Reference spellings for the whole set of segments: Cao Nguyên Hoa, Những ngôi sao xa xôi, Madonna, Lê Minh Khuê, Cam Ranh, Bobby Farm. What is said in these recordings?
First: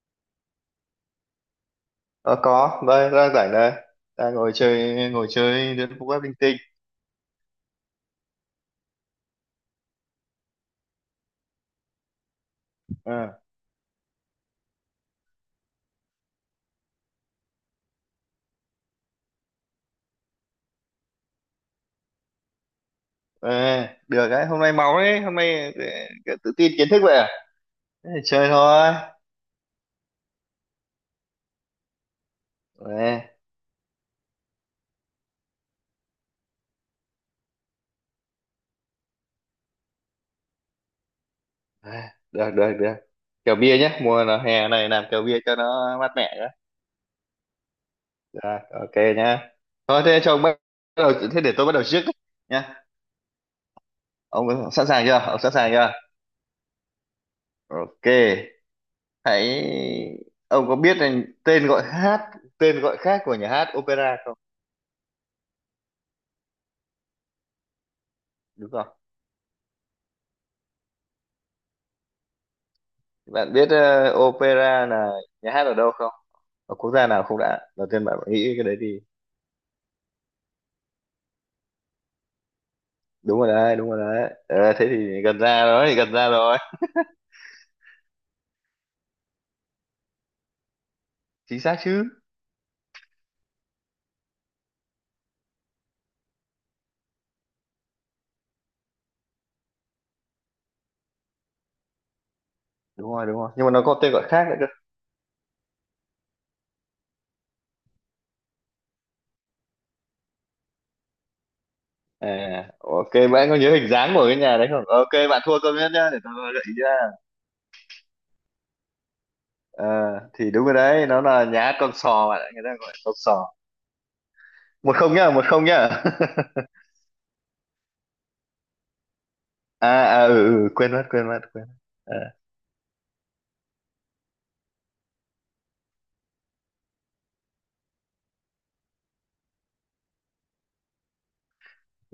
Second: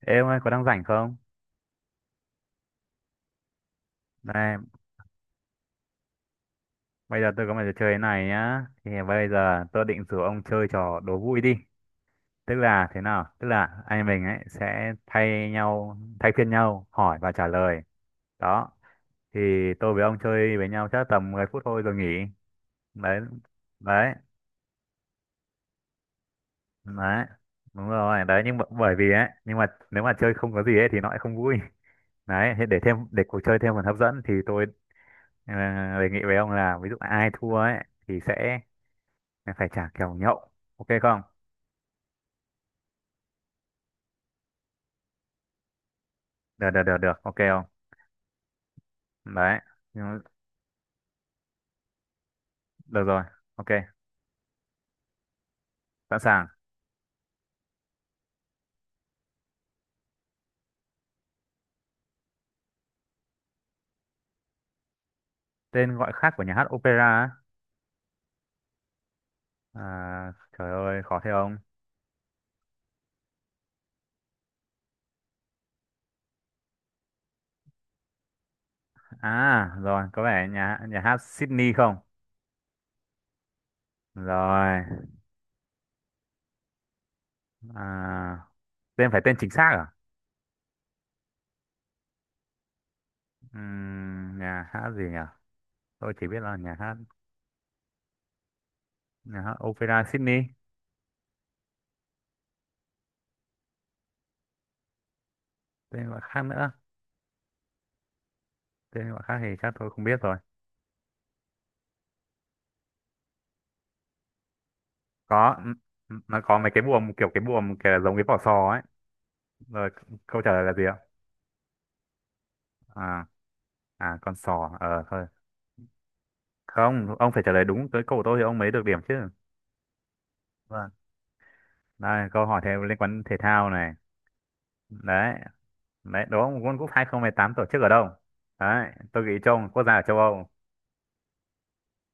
Ê ông ơi, có đang rảnh không? Ờ, có đây đang rảnh đây đang Này, ngồi chơi đến phút web linh tinh. bây giờ tôi có một trò chơi này nhá. Thì bây giờ tôi định rủ ông chơi trò đố vui đi. Tức là thế nào? Ờ, Tức là anh mình ấy sẽ thay nhau, thay phiên nhau hỏi và trả lời. Đó. Thì tôi với ông chơi với nhau chắc tầm 10 phút thôi rồi nghỉ. Đấy. ờ, Đấy. được đấy, hôm nay máu đấy, hôm nay tự tin kiến thức vậy Đấy. à? Đúng Thế thì rồi. Đấy chơi nhưng mà bởi thôi. vì ấy, nhưng mà nếu mà chơi không có gì ấy thì nó lại không vui. Đấy, thế Ờ, để cuộc chơi thêm phần hấp dẫn thì tôi ờ, đề nghị với ông là ví dụ ai thua ấy thì sẽ. Mày phải trả kèo nhậu. Ok không? ờ, được được được, kèo bia nhé, mùa là hè này làm kèo bia cho nó mát mẻ nhé. Được, được, được, được. Ok không? Rồi, ok nhá, Đấy. thôi Nhưng- thế cho ông bắt đầu, thế để tôi bắt đầu trước đấy, nhá. Được rồi. Ok. Ông sẵn sàng chưa, ông sẵn sàng chưa? Sẵn sàng. Ok, hãy ông có biết là tên gọi hát tên gọi khác của nhà hát opera không? Tên gọi khác của nhà hát opera á? Đúng không, À, trời ơi, khó thế ông. bạn biết opera là nhà hát ở đâu không, ở quốc gia nào không đã, đầu tiên bạn nghĩ cái đấy thì. À, rồi. Có vẻ nhà nhà hát Sydney không? Đúng rồi đấy, đúng rồi đấy, ờ, Rồi. thế thì gần ra rồi, gần ra rồi. À, tên chính xác à? Chính xác chứ. Nhà hát gì nhỉ? Tôi chỉ biết là nhà hát opera Sydney. Đúng rồi, đúng rồi, nhưng mà nó có tên gọi khác nữa cơ. Tên gọi khác nữa. Tên gọi khác thì chắc tôi không biết rồi. À, ok, bạn có nhớ hình dáng của cái nhà đấy không? Ok, bạn Có. thua câu nhất nhá, để tôi Nó gợi có mấy ý cái ra. buồm kiểu giống cái vỏ sò ấy. Ờ, Rồi, câu thì trả lời đúng là rồi gì ạ? đấy, nó là nhà hát con sò bạn ạ, người ta gọi là con À, sò. à, con sò. một Ờ không thôi. nhá, 1-0 nhá. Không, ông phải trả lời đúng tới câu của tôi thì ông mới được điểm chứ. À, à, ừ, ừ, Vâng. quên mất, quên mất, quên mất. À, Đây, câu hỏi thêm liên quan thể thao này. Đấy. Đấy, đó một World Cup 2018 tổ chức ở đâu? Đấy, tôi nghĩ một quốc gia ở châu Âu.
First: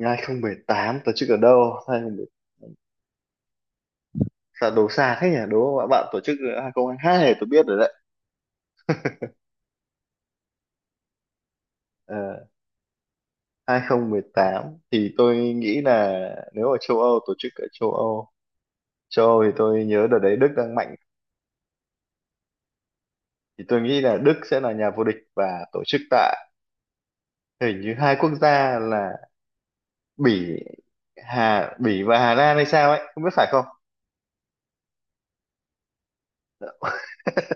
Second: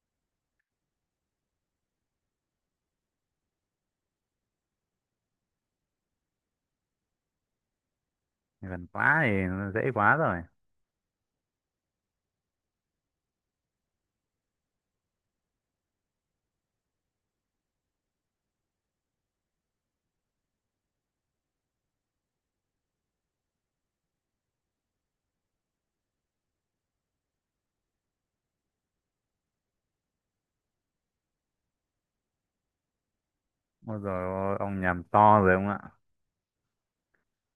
2018 tổ chức ở đâu? Sao đấu xa thế nhỉ, đúng không ạ bạn, tổ chức 2022 này tôi biết rồi đấy. Gần quá thì dễ quá rồi. Ờ, 2018 thì tôi nghĩ là nếu ở châu Âu, tổ chức ở châu Âu, châu Âu thì tôi nhớ đợt đấy Đức đang mạnh, thì tôi nghĩ là Đức sẽ là nhà vô địch và tổ chức tại, hình như hai quốc gia là Bỉ, Bỉ và Hà Lan hay sao ấy, không biết phải không? Ôi dồi ôi, ông nhầm to rồi ông ạ.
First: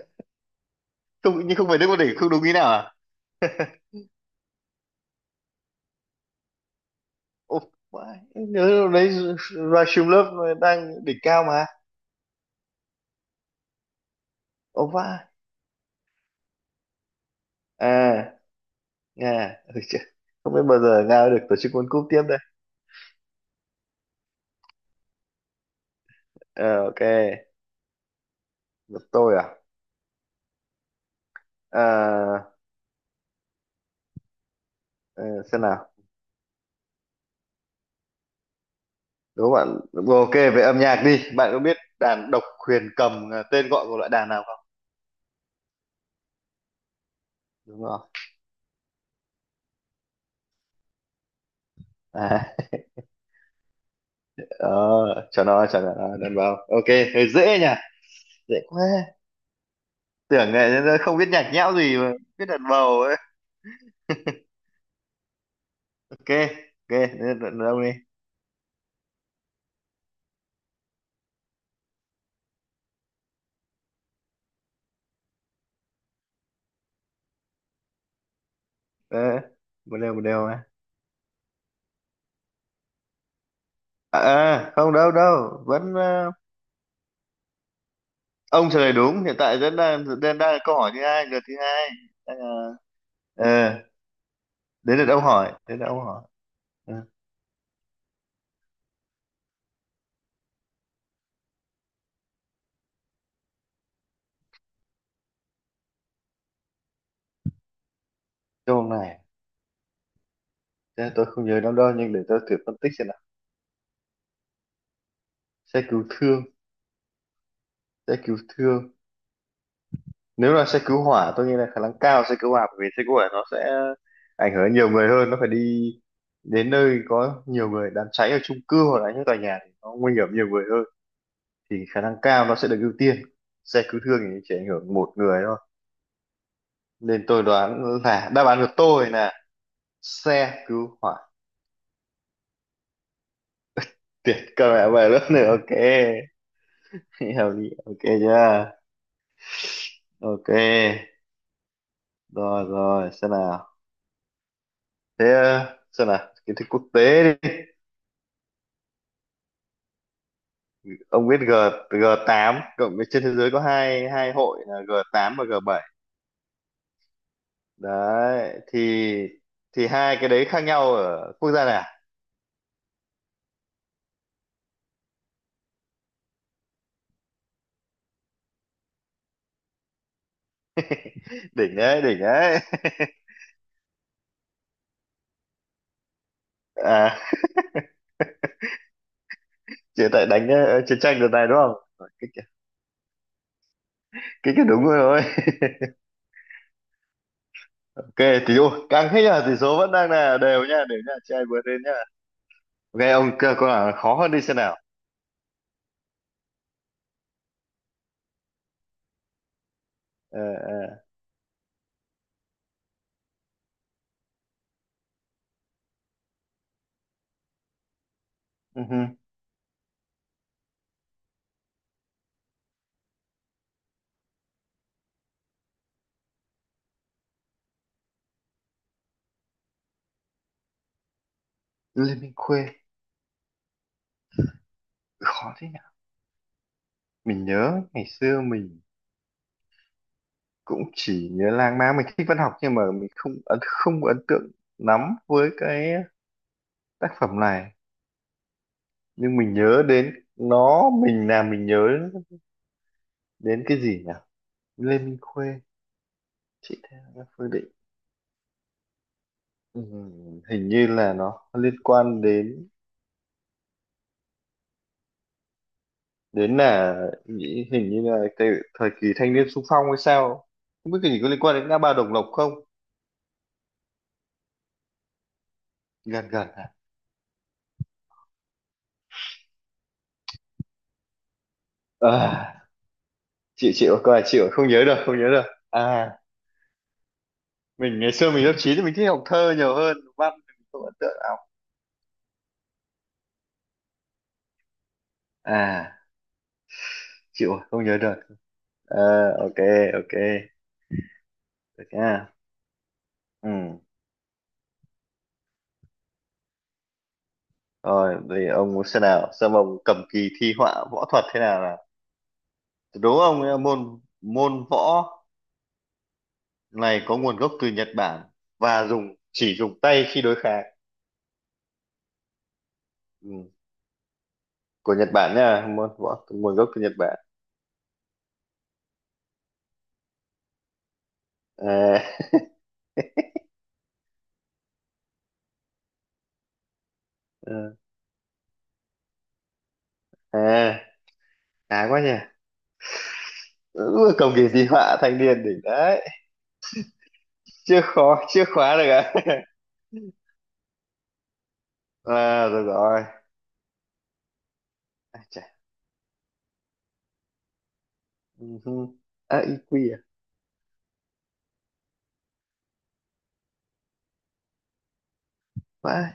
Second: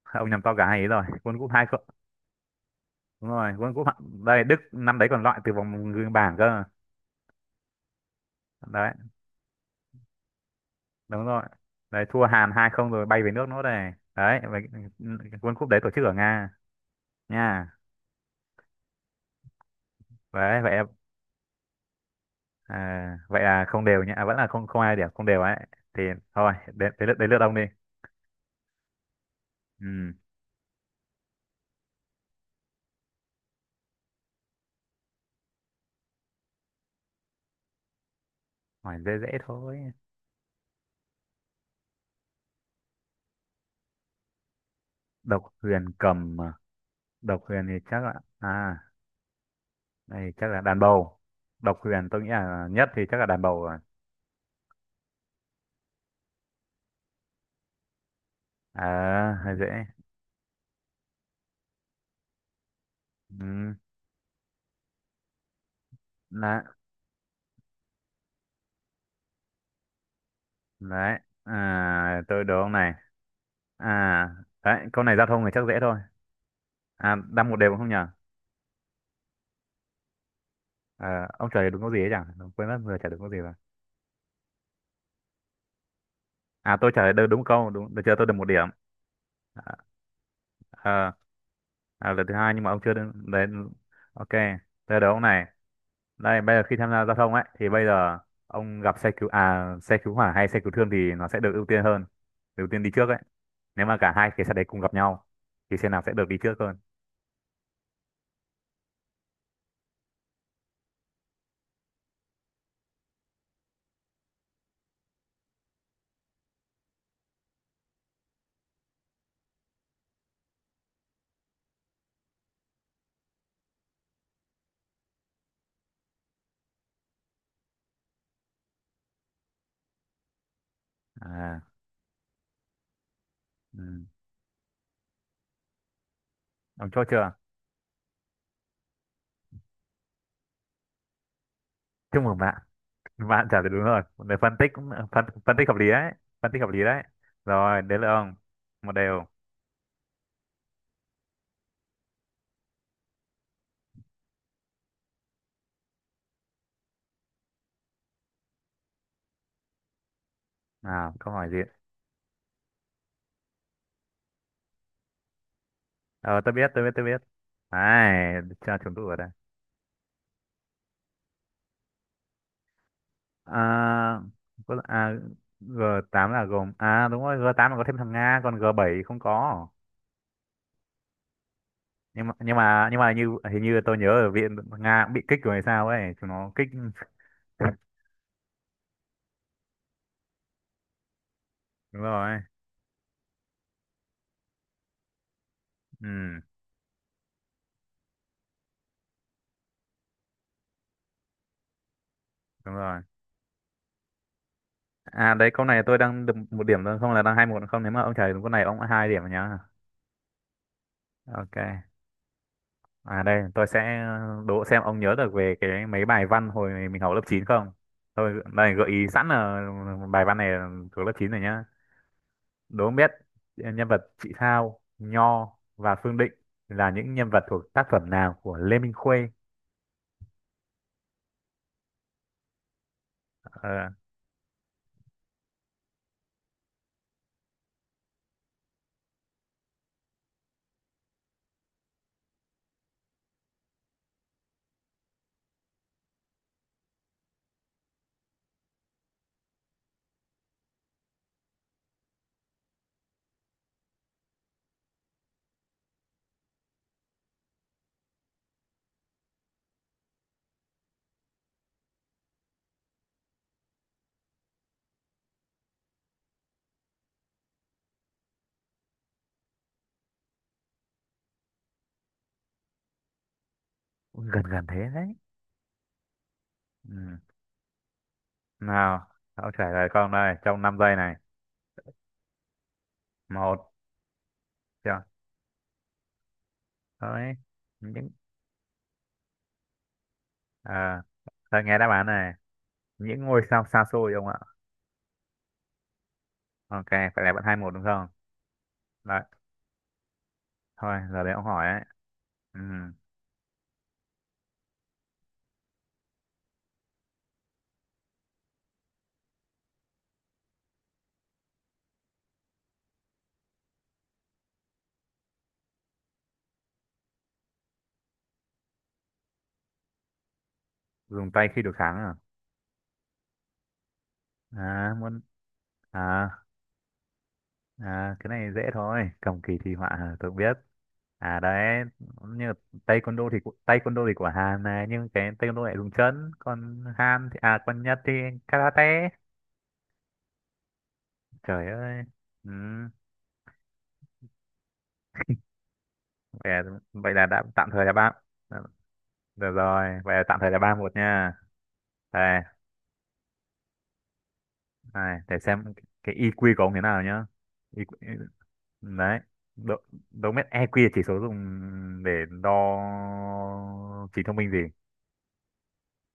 Ông nhầm to cả hai ý rồi. World Không, Cup nhưng 2. không phải Đức vô địch không, đúng ý nào à? Đúng rồi, World Cup đây Đức năm đấy còn loại từ vòng bảng cơ. Ồ, vãi, nhớ lúc Đấy, đấy Rasulov đang đỉnh đúng rồi cao mà. đấy, thua Hàn hai không rồi bay về nước nữa, đây đấy vậy. Ồ vãi. World Cup đấy tổ chức ở Nga nha. À, Nga. Ôi trời, không Đấy biết vậy. bao giờ Nga được tổ chức World Cup tiếp đây. Vậy là không đều nhá. Vẫn là không không, ai điểm không đều ấy thì thôi. Ờ, đến ok, đến lượt đến lượt ông đi. được, tôi à. ừ, Ờ, ờ, xem nào, Hỏi dễ dễ đố bạn, thôi. ừ, ok, về âm nhạc đi, bạn có biết đàn độc huyền cầm là tên gọi của loại đàn nào không? Độc huyền cầm à? Độc huyền thì Đúng rồi. chắc là, à đây chắc là đàn bầu. Độc huyền tôi nghĩ À, là nhất thì chắc là đàn bầu rồi. ờ, cho nó đàn bầu, ok. Hơi dễ nhỉ, dễ quá, Hơi dễ. tưởng này nó không biết nhạc nhẽo gì mà biết đàn bầu ấy. ừ, Ok, là ok, đâu đi. Tôi đố ông này. à Đấy câu này giao thông thì chắc dễ thôi. Đang một đều không nhờ. Ờ, một đều, một đều mà. Ông trả lời đúng câu gì ấy chẳng quên mất vừa trả lời đúng câu gì rồi. À, à, không đâu đâu vẫn Tôi trả lời đúng đúng câu đúng được chưa, tôi được một điểm. ông trả lời đúng, hiện tại à, vẫn đang đang đang là câu hỏi thứ à, hai, lượt thứ hai, Lần thứ đang hai nhưng là, mà ông chưa đến đấy. ờ, Ok, đến tôi đố lượt ông ông này. hỏi, đến lượt ông hỏi. Đây bây giờ khi tham Ừ. gia giao thông ấy thì bây giờ ông gặp xe cứu hỏa hay xe cứu thương thì nó sẽ được ưu tiên hơn, được ưu tiên đi trước ấy, nếu mà cả hai cái xe đấy cùng gặp nhau thì xe nào sẽ được đi trước hơn? Câu này thế tôi không nhớ lắm đâu, nhưng để tôi thử phân tích xem nào. Xe cứu thương, xe cứu thương, nếu là xe cứu hỏa tôi nghĩ là khả năng cao xe cứu hỏa, bởi vì xe cứu hỏa nó sẽ ảnh hưởng đến nhiều người hơn, nó phải đi đến nơi có nhiều người, đám cháy ở chung cư hoặc là những tòa nhà thì nó nguy hiểm nhiều người hơn, à thì khả năng cao nó sẽ được ưu tiên. Ừ. Xe cứu thương thì chỉ ảnh hưởng một người thôi, Ông chốt nên chưa? tôi đoán là đáp án của tôi là xe cứu hỏa. Chúc mừng bạn. Bạn trả lời đúng rồi. Một đề Tuyệt, phân tích các mẹ về lớp nữa, phân tích hợp ok. lý đấy. Phân tích hợp lý đấy. Hiểu đi, Rồi, đến ok. lượt ông. Chưa. Một đều. Ok, rồi rồi, xem nào, thế, ờ, xem nào, kiến thức quốc tế đi. À, Ông câu biết hỏi G, gì? G8 cộng với, trên thế giới có hai hai hội là G8 và G7 Ờ, tôi biết, tôi biết, tôi biết. Đấy, đấy, cho chúng tôi ở đây. thì hai cái đấy khác nhau ở quốc gia nào. À, có, g tám là gồm... À, đúng rồi, g tám là có thêm thằng Nga, còn g bảy không có. Đỉnh đấy, đỉnh Nhưng mà, nhưng đấy. mà, nhưng mà hình như tôi nhớ ở viện Nga cũng bị kích rồi hay sao ấy. Chúng nó kích... À, chỉ tại đánh chiến tranh đợt này đúng không? Đúng Cái rồi. Cái đúng rồi. Ừ, Ok, tỷ ôi, càng thế là tỷ số vẫn đang là đều nha, chị ai vượt lên nhá. đúng rồi. Ok, ông cơ câu nào khó hơn đi xem nào. Đấy câu này tôi đang được một điểm thôi không là đang hai một không, nếu mà ông trả đúng câu này ông đã hai điểm rồi nhá. Ờ, ờ, Ok. Đây tôi sẽ đố xem ông nhớ được về cái mấy bài văn hồi mình học lớp chín không. Thôi đây ừ gợi hừ. ý sẵn là bài văn này là thuộc lớp 9 rồi nhá. Đố ông biết nhân vật Chị Thao, Nho và Phương Định là những nhân vật thuộc tác phẩm nào của Lê Minh Khuê? Liên minh khuê, Ờ, khó thế nhỉ. Mình nhớ ngày xưa mình cũng chỉ nhớ lang mang, mình thích văn học nhưng mà mình không ấn tượng lắm với cái tác phẩm này. Nhưng mình nhớ đến nó, mình làm mình nhớ đến cái gì nhỉ? Lê Minh Khuê, chị Thea, Phương Định. Ừ, hình như là nó liên quan đến, đến là nghĩ hình như là cái thời kỳ thanh niên xung phong hay sao, không biết cái gì, có liên quan đến ngã ba Đồng Lộc không? gần gần thế đấy. Gần gần, à, Ừ. Nào, ông trả lời con đây trong 5 giây này. à, Một, chịu, chịu có là chịu không nhớ được, chưa? không nhớ được. À, Đấy. mình Những ngày xưa mình lớp 9 thì mình thích học thơ nhiều hơn văn, thì mình không ấn À, tượng nào. thôi nghe đáp án này. Những ngôi sao xa xôi ông ạ. À, Ok, phải là bạn chịu hai rồi, một đúng không nhớ không? được. À, Đấy, ok, ok, thôi, giờ đấy ông hỏi ấy. được nha. Ừ, Ừ, rồi thì ông muốn, xem nào, xem ông cầm kỳ thi họa võ thuật thế nào nào. Đố ông ấy là môn môn võ này có nguồn gốc từ Nhật Bản và chỉ dùng tay khi đối kháng. dùng tay khi đối kháng à? Ừ. À, Của Nhật muốn... Bản nha, môn võ À, nguồn gốc từ Nhật Bản. à, cái này dễ thôi. Cầm kỳ thi họa hả? Tôi cũng biết. Đấy, À, như là taekwondo thì của Hàn này, nhưng cái taekwondo lại dùng chân, còn Hàn thì à ừ. còn Nhật thì karate. À, Trời khá quá ơi. nhỉ. Ừ, Ừ, cầm kỳ di họa thanh niên đỉnh đấy. vậy là, đã tạm Chưa, thời là ba. khó chưa, ờ, khóa được à? Được rồi, vậy là tạm thời là ba một nha. Đây. À rồi rồi. Này À, để chà. xem cái EQ của ông thế nào nhá. EQ, Ừ hừ. đấy À, độ EQ à? độ mét EQ là chỉ số dùng để đo trí thông minh gì Vãi.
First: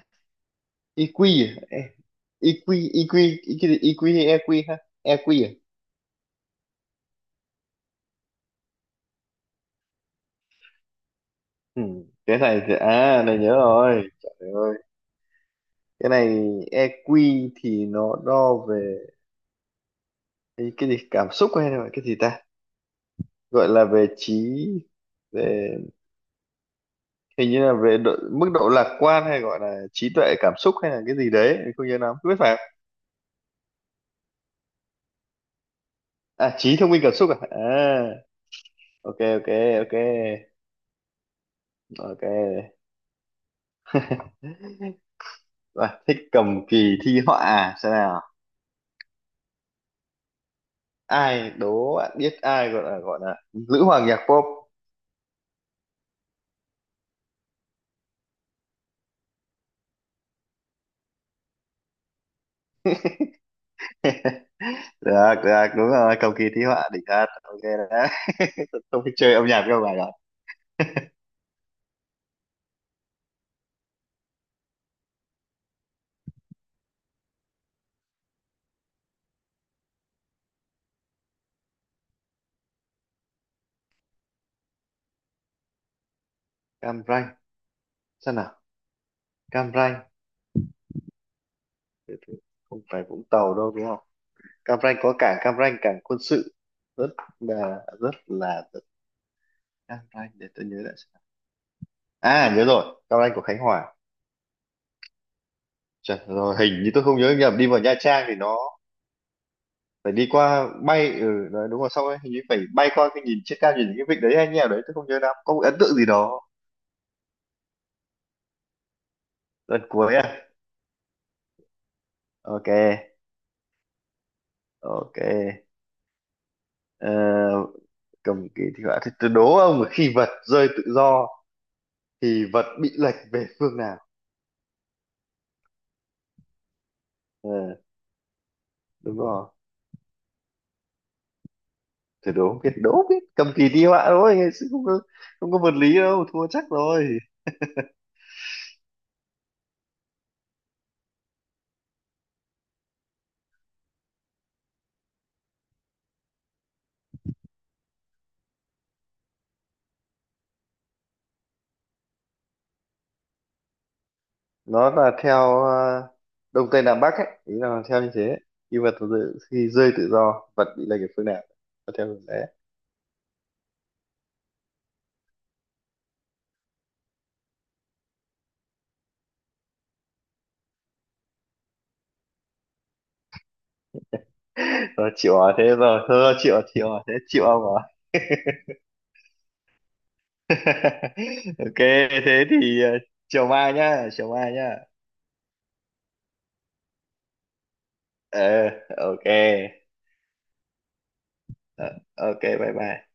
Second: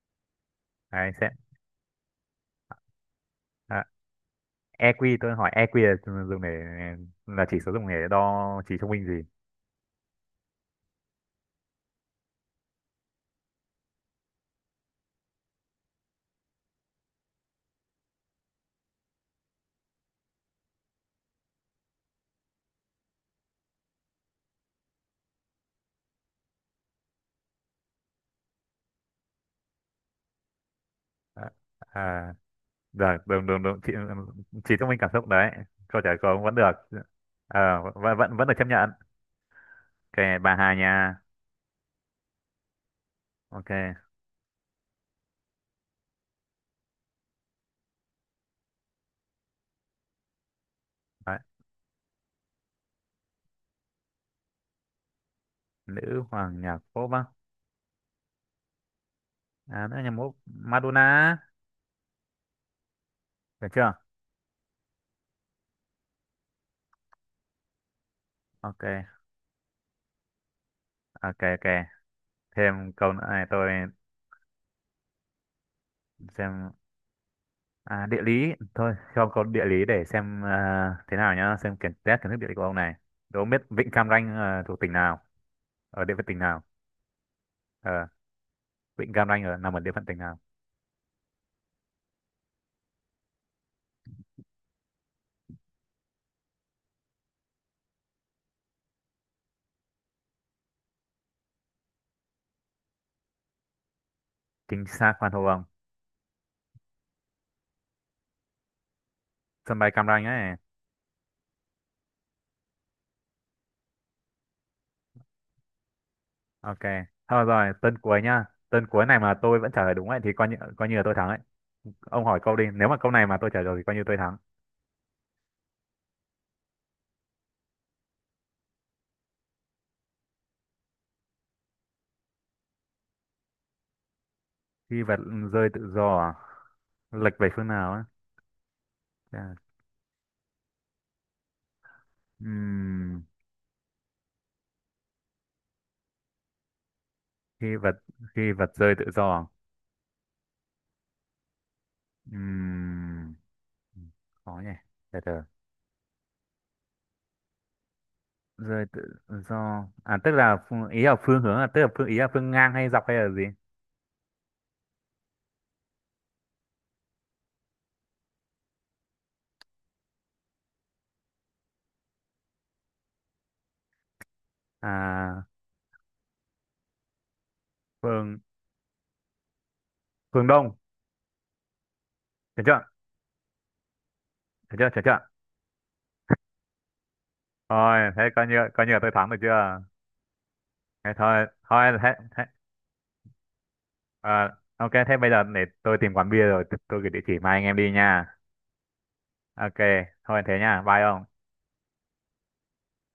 đấy EQ. sẽ À, ê, EQ, EQ, EQ, à, EQ hay EQ ha? EQ EQ tôi hỏi à. EQ là chỉ số dùng để đo trí thông minh gì? Ừ. Cái này thì à này nhớ rồi, trời ơi, cái này EQ thì nó đo về cái gì cảm xúc, hay là cái gì ta gọi là về trí, về, hình như là về độ, mức độ lạc quan, hay gọi là trí tuệ cảm xúc, hay là cái gì à, đấy, mình không nhớ lắm, không à biết phải không? được được được, được. Trí, thông minh cảm xúc đấy, câu trả lời của ông À, vẫn được. trí thông minh cảm xúc à, Ờ, à, vẫn vẫn vẫn được chấp nhận. ok, ok, ok, Ok, bà Hà nha. ok. Ok Và thích cầm kỳ thi họa à? Xem nào, đấy. ai, đố bạn biết ai gọi là, gọi là nữ hoàng nhạc pop. Nữ hoàng nhạc pop á? À, nữ hoàng nhạc pop Madonna. Được chưa? Được, được, đúng rồi, cầu kỳ thi họa đỉnh thật, ok đấy. Ok Không biết chơi âm nhạc đâu bài đó. ok ok, thêm câu nữa này. Tôi xem, địa lý thôi, cho câu địa lý để xem thế nào nhá, xem test kiến thức địa lý của ông này. Đố ông biết vịnh Cam Ranh thuộc tỉnh nào, ở địa phận tỉnh nào? Cam Ranh, Ờ, sao nào? vịnh Cam Ranh Cam nằm ở địa Ranh, phận tỉnh nào? từ từ, không phải Vũng Tàu đâu đúng không? Cam Ranh có cảng Cam Ranh, cảng quân sự rất là, Cam Ranh, để tôi nhớ lại xem nào. À nhớ rồi, Cam Ranh của Khánh Hòa. Chính xác, khoan hô ông, Trời, rồi hình như tôi không nhớ nhầm, đi vào Nha Trang thì nó sân bay Cam phải Ranh đi ấy. qua, bay, ừ đấy, đúng rồi, xong rồi, hình như phải bay qua cái, nhìn trên cao nhìn những cái vịnh đấy hay như nào đấy, tôi không nhớ lắm, có một ấn tượng gì đó. Ok thôi rồi, tên cuối nhá, tên cuối này mà tôi vẫn Lần trả lời cuối đúng ấy à. thì coi như là tôi thắng ấy. Ông hỏi câu đi, Ok. nếu mà câu này mà tôi trả lời thì coi như tôi thắng. Ok. Ờ, cầm kỳ thi họa thì tôi đố ông là khi vật rơi tự do thì vật bị lệch về phương nào? Khi vật rơi tự do à? Lệch về Ờ, phương nào ấy? đúng rồi. Chà, Thử đố không biết, đố không ừm, biết cầm kỳ thi họa thôi chứ không có, không có vật lý đâu, thua chắc rồi. khi vật khi vật rơi tự do à? Ừm, Khó nhỉ, từ từ, rơi tự do à, tức là phương, ý là phương hướng à, tức là ý là phương ngang hay dọc hay là gì? Nó là theo đông tây nam bắc ấy, ý là theo như thế, khi vật rơi, khi rơi tự do vật bị lệch về phương nào, nó theo hướng đấy. à phương phương đông, được chưa, được chưa, được Rồi, chưa? chịu, hỏi thế rồi thôi, chịu hỏi thế, chịu ông rồi. Thôi thế coi như là tôi thắng được chưa. Thế thôi, Ok, thôi thế, thế thế thì, ờ, chiều mai nhá, chiều ờ, mai nhá. ok thế bây giờ để tôi tìm quán bia rồi tôi gửi địa chỉ mai anh em đi nha. Ờ, ok. Ok. Thôi thế nha, bye ông. Ờ, ok, bye bye.